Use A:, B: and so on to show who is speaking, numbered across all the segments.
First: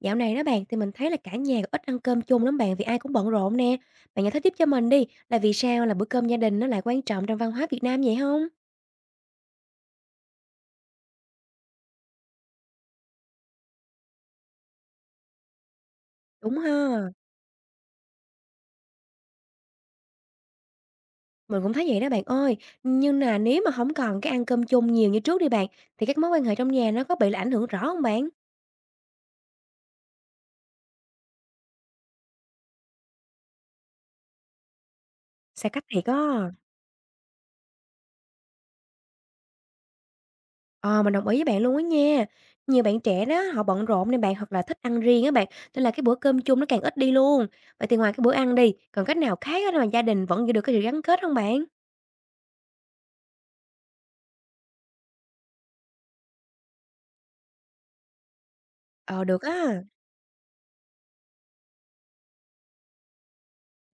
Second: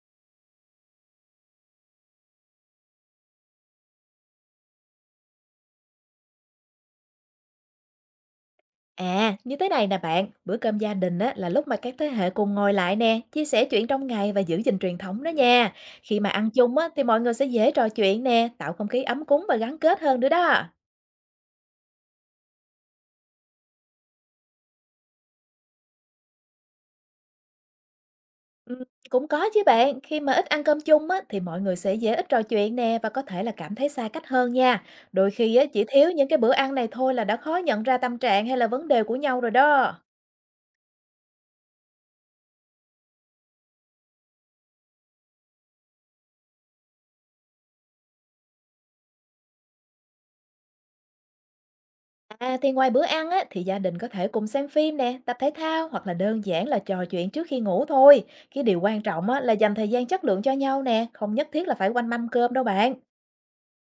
A: Dạo này đó bạn thì mình thấy là cả nhà ít ăn cơm chung lắm bạn vì ai cũng bận rộn nè. Bạn giải thích giúp cho mình đi là vì sao là bữa cơm gia đình nó lại quan trọng trong văn hóa Việt Nam vậy không?
B: À, như thế này nè bạn, bữa cơm gia đình á, là lúc mà các thế hệ cùng ngồi lại nè, chia sẻ chuyện trong ngày và giữ gìn truyền thống đó nha. Khi mà ăn
A: Đúng ha.
B: chung á, thì mọi người sẽ dễ trò chuyện nè, tạo không khí ấm cúng và gắn kết hơn nữa đó.
A: Mình cũng thấy vậy đó bạn ơi. Nhưng là nếu mà không còn cái ăn cơm chung nhiều như trước đi bạn thì các mối quan hệ trong nhà nó có bị là ảnh hưởng rõ không bạn?
B: Ừ, cũng có chứ bạn, khi mà ít ăn cơm chung á, thì mọi người sẽ dễ ít trò chuyện nè và có thể là cảm thấy xa cách hơn nha. Đôi khi á,
A: Xa
B: chỉ
A: cách thiệt
B: thiếu
A: á.
B: những cái bữa ăn này thôi là đã khó nhận ra tâm trạng hay là vấn đề của nhau rồi đó.
A: Ờ mình đồng ý với bạn luôn á nha. Nhiều bạn trẻ đó họ bận rộn nên bạn hoặc là thích ăn riêng á bạn nên là cái bữa cơm chung nó càng ít đi luôn. Vậy thì ngoài cái bữa ăn đi còn cách nào khác á mà gia đình vẫn giữ được cái sự gắn kết không bạn?
B: À, thì ngoài bữa ăn á, thì gia đình có thể cùng xem phim nè, tập thể thao hoặc là đơn giản là trò chuyện trước khi ngủ thôi. Cái điều quan
A: Ờ
B: trọng á,
A: được
B: là dành
A: á.
B: thời gian chất lượng cho nhau nè, không nhất thiết là phải quanh mâm cơm đâu bạn.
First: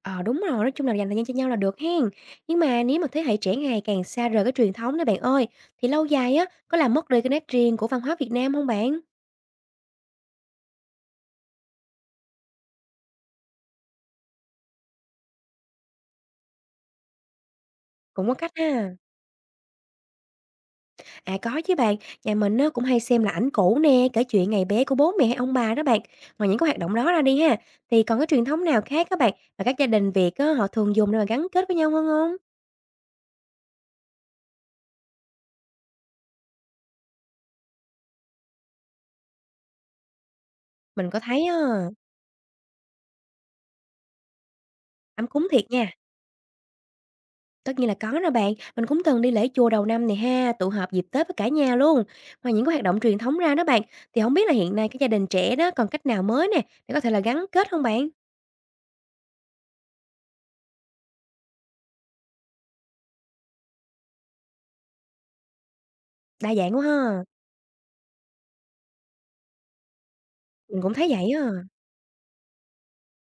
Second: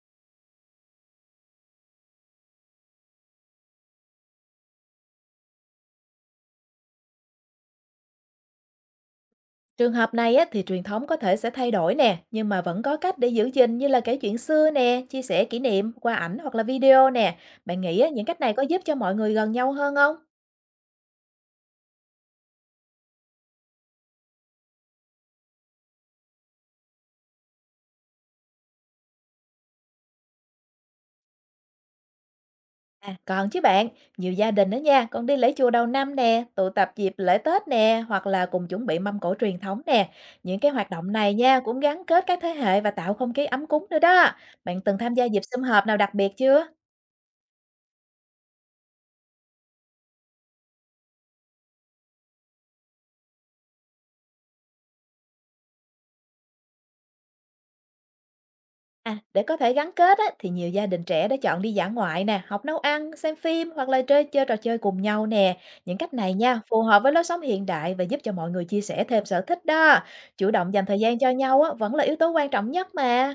A: Ờ, đúng rồi, nói chung là dành thời gian cho nhau là được hen. Nhưng mà nếu mà thế hệ trẻ ngày càng xa rời cái truyền thống đó bạn ơi, thì lâu dài á, có làm mất đi cái nét riêng của văn hóa Việt Nam không bạn?
B: Trường hợp này á, thì truyền thống có thể sẽ thay đổi nè, nhưng mà vẫn có cách để giữ gìn như là kể chuyện xưa nè, chia sẻ kỷ niệm qua ảnh hoặc là video nè. Bạn nghĩ á, những
A: Cũng có
B: cách này
A: cách
B: có giúp
A: ha.
B: cho mọi người gần nhau hơn không?
A: À, có chứ bạn, nhà mình á, cũng hay xem là ảnh cũ nè, kể chuyện ngày bé của bố mẹ hay ông bà đó bạn. Ngoài những cái hoạt động đó ra đi ha, thì còn cái truyền thống nào khác các bạn, và các gia đình Việt á, họ thường dùng để mà gắn kết với nhau hơn không?
B: À, còn chứ bạn, nhiều gia đình đó nha, còn đi lễ chùa đầu năm nè, tụ tập dịp lễ Tết nè, hoặc là cùng chuẩn bị mâm cỗ truyền thống nè. Những cái hoạt
A: Mình
B: động
A: có
B: này
A: thấy á,
B: nha, cũng gắn kết các thế hệ và tạo không khí ấm cúng nữa đó. Bạn từng tham gia
A: ấm
B: dịp
A: cúng
B: sum
A: thiệt
B: họp
A: nha.
B: nào đặc biệt chưa?
A: Tất nhiên là có rồi bạn, mình cũng từng đi lễ chùa đầu năm này ha, tụ họp dịp Tết với cả nhà luôn. Ngoài những cái hoạt động truyền thống ra đó bạn, thì không biết là hiện nay cái gia đình trẻ đó còn cách nào mới nè, để có thể là gắn kết không bạn?
B: À, để có thể gắn kết á, thì nhiều gia đình trẻ đã chọn đi dã ngoại nè, học nấu ăn, xem phim hoặc là chơi chơi trò chơi cùng nhau nè. Những cách này
A: Đa
B: nha,
A: dạng
B: phù
A: quá
B: hợp với lối
A: ha,
B: sống hiện đại và giúp cho mọi người chia sẻ thêm sở thích đó. Chủ động
A: mình
B: dành
A: cũng
B: thời
A: thấy
B: gian cho
A: vậy á.
B: nhau á, vẫn là yếu tố quan trọng nhất mà.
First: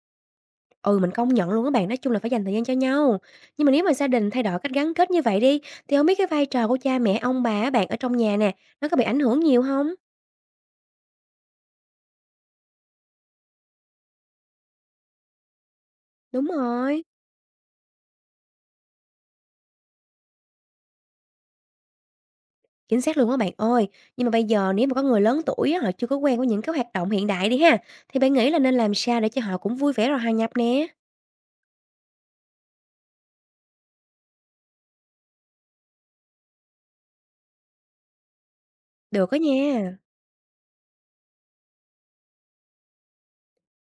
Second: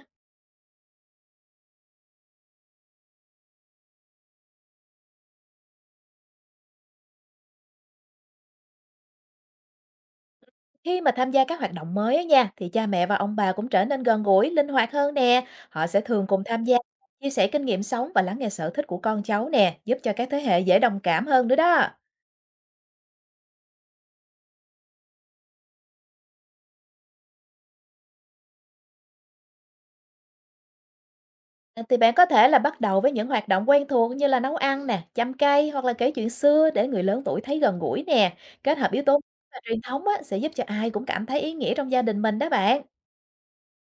A: Ừ, mình công nhận luôn các bạn, nói chung là phải dành thời gian cho nhau. Nhưng mà nếu mà gia đình thay đổi cách gắn kết như vậy đi, thì không biết cái vai trò của cha mẹ, ông bà á bạn ở trong nhà nè, nó có bị ảnh hưởng nhiều không?
B: Khi mà tham gia các hoạt động mới á nha, thì cha mẹ và ông bà cũng trở nên gần gũi, linh hoạt hơn nè. Họ sẽ thường cùng
A: Đúng
B: tham gia,
A: rồi.
B: chia sẻ kinh nghiệm sống và lắng nghe sở thích của con cháu nè, giúp cho các thế hệ dễ đồng cảm hơn nữa đó.
A: Chính xác luôn á bạn ơi. Nhưng mà bây giờ nếu mà có người lớn tuổi á, họ chưa có quen với những cái hoạt động hiện đại đi ha, thì bạn nghĩ là nên làm sao để cho họ cũng vui vẻ rồi hòa nhập nè?
B: À, thì bạn có thể là bắt đầu với những hoạt động quen thuộc như là nấu ăn nè, chăm cây hoặc là kể chuyện xưa để người lớn tuổi thấy gần gũi nè. Kết hợp yếu tố
A: Được á
B: và truyền
A: nha.
B: thống á, sẽ giúp cho ai cũng cảm thấy ý nghĩa trong gia đình mình đó bạn.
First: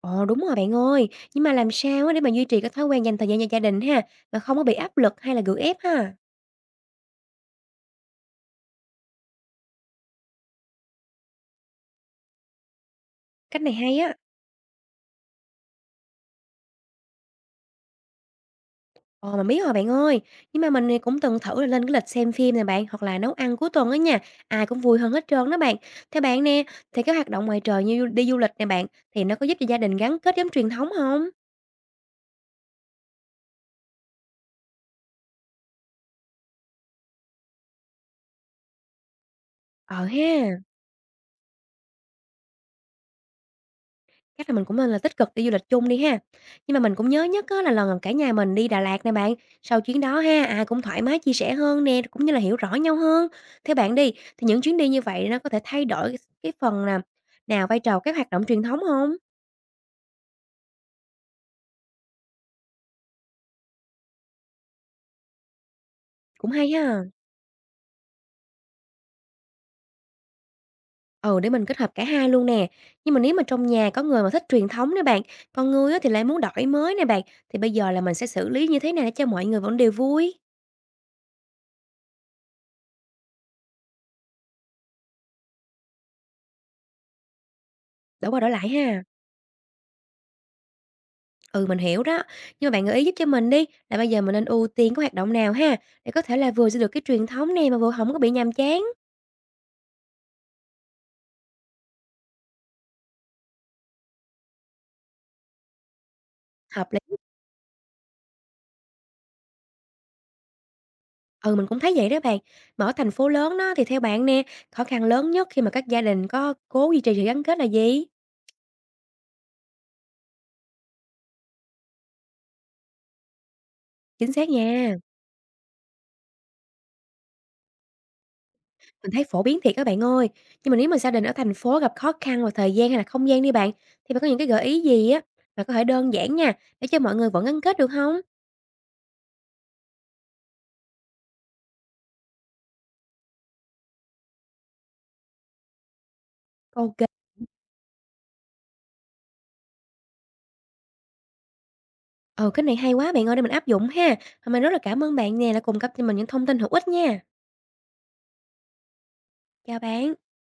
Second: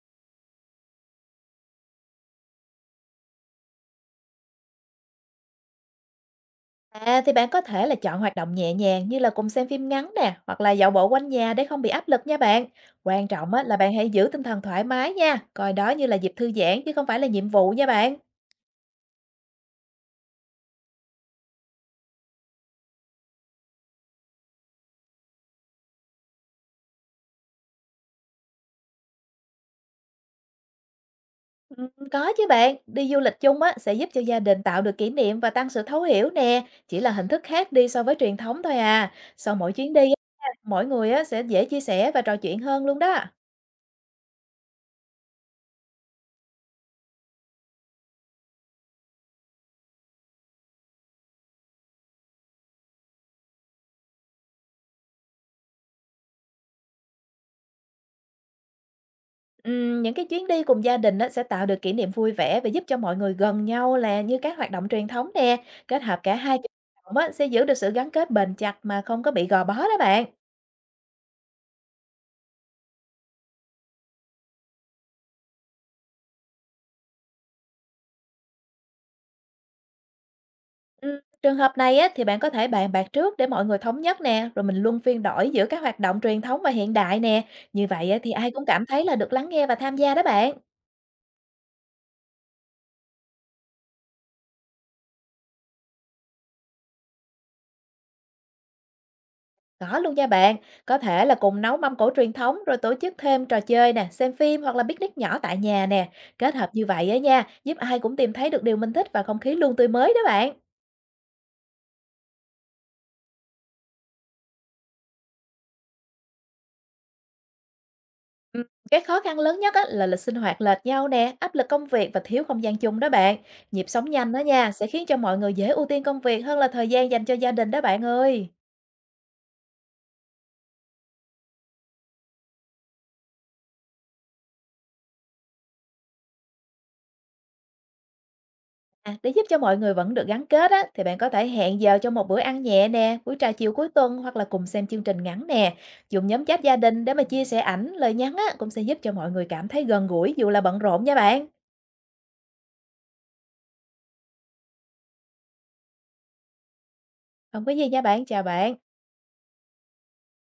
A: Ồ đúng rồi bạn ơi. Nhưng mà làm sao á để mà duy trì cái thói quen dành thời gian cho gia đình ha, mà không có bị áp lực hay là gượng ép ha?
B: À, thì bạn có thể là chọn hoạt động nhẹ nhàng như là cùng xem phim ngắn nè, hoặc là dạo bộ quanh nhà để không bị áp lực nha bạn. Quan trọng á,
A: Cách này
B: là bạn
A: hay
B: hãy
A: á.
B: giữ tinh thần thoải mái nha, coi đó như là dịp thư giãn chứ không phải là nhiệm vụ nha bạn.
A: Ồ mà biết rồi bạn ơi. Nhưng mà mình thì cũng từng thử là lên cái lịch xem phim nè bạn, hoặc là nấu ăn cuối tuần á nha. Ai cũng vui hơn hết trơn đó bạn. Theo bạn nè, thì cái hoạt động ngoài trời như đi du lịch nè bạn, thì nó có giúp cho gia đình gắn kết giống truyền thống không?
B: Ừ, có chứ bạn, đi du lịch chung á, sẽ giúp cho gia đình tạo được kỷ niệm và tăng sự thấu hiểu nè, chỉ là hình thức khác đi so với truyền thống thôi à. Sau mỗi chuyến
A: Ờ
B: đi, á,
A: ha.
B: mỗi người á, sẽ dễ chia sẻ và trò chuyện hơn luôn đó.
A: Chắc là mình cũng nên là tích cực đi du lịch chung đi ha. Nhưng mà mình cũng nhớ nhất á là lần cả nhà mình đi Đà Lạt nè bạn, sau chuyến đó ha, ai cũng thoải mái chia sẻ hơn nè, cũng như là hiểu rõ nhau hơn. Theo bạn đi, thì những chuyến đi như vậy nó có thể thay đổi cái phần nào nào vai trò các hoạt động truyền thống không?
B: Những cái chuyến đi cùng gia đình á, sẽ tạo được kỷ niệm vui vẻ và giúp cho mọi người gần nhau là như các hoạt động truyền thống nè. Kết hợp cả
A: Cũng
B: hai kiểu
A: hay ha.
B: hoạt động á, sẽ giữ được sự gắn kết bền chặt mà không có bị gò bó đó bạn.
A: Ừ, để mình kết hợp cả hai luôn nè. Nhưng mà nếu mà trong nhà có người mà thích truyền thống nè bạn, còn người á thì lại muốn đổi mới nè bạn, thì bây giờ là mình sẽ xử lý như thế nào để cho mọi người vẫn đều vui?
B: Trường hợp này á, thì bạn có thể bàn bạc trước để mọi người thống nhất nè, rồi mình luân phiên đổi giữa các hoạt động truyền thống và hiện đại nè. Như vậy á, thì
A: Đổi qua
B: ai
A: đổi
B: cũng
A: lại
B: cảm
A: ha.
B: thấy là được lắng nghe và tham gia đó bạn.
A: Ừ, mình hiểu đó. Nhưng mà bạn gợi ý giúp cho mình đi, là bây giờ mình nên ưu tiên cái hoạt động nào ha, để có thể là vừa giữ được cái truyền thống này mà vừa không có bị nhàm chán.
B: Có luôn nha bạn, có thể là cùng nấu mâm cỗ truyền thống rồi tổ chức thêm trò chơi nè, xem phim hoặc là picnic nhỏ tại nhà nè. Kết hợp như
A: Hợp lý.
B: vậy á nha, giúp ai cũng tìm thấy được điều mình thích và không khí luôn tươi mới đó bạn.
A: Ừ, mình cũng thấy vậy đó bạn. Mà ở thành phố lớn đó, thì theo bạn nè, khó khăn lớn nhất khi mà các gia đình có cố duy trì sự gắn kết là gì?
B: Ừ, cái khó khăn lớn nhất á, là lịch sinh hoạt lệch nhau nè, áp lực công việc và thiếu không gian chung đó bạn. Nhịp sống nhanh
A: Chính
B: đó
A: xác
B: nha, sẽ
A: nha,
B: khiến cho mọi người dễ ưu tiên công việc hơn là thời gian dành cho gia đình đó bạn ơi.
A: mình thấy phổ biến thiệt các bạn ơi. Nhưng mà nếu mà gia đình ở thành phố gặp khó khăn về thời gian hay là không gian đi bạn, thì bạn có những cái gợi ý gì á, mà có thể đơn giản nha, để cho mọi người vẫn gắn kết được không?
B: À, để giúp cho mọi người vẫn được gắn kết á, thì bạn có thể hẹn giờ cho một bữa ăn nhẹ nè, buổi trà chiều cuối tuần hoặc là cùng xem chương trình ngắn nè. Dùng nhóm chat gia đình
A: OK.
B: để mà chia sẻ ảnh, lời nhắn á, cũng sẽ giúp cho mọi người cảm thấy gần gũi dù là bận rộn nha bạn.
A: Ừ, cái này hay quá bạn ơi, để mình áp dụng ha. Và mình rất là cảm ơn bạn nè đã cung cấp cho mình những thông tin hữu ích nha.
B: Không có gì nha bạn, chào bạn.
A: Chào bạn.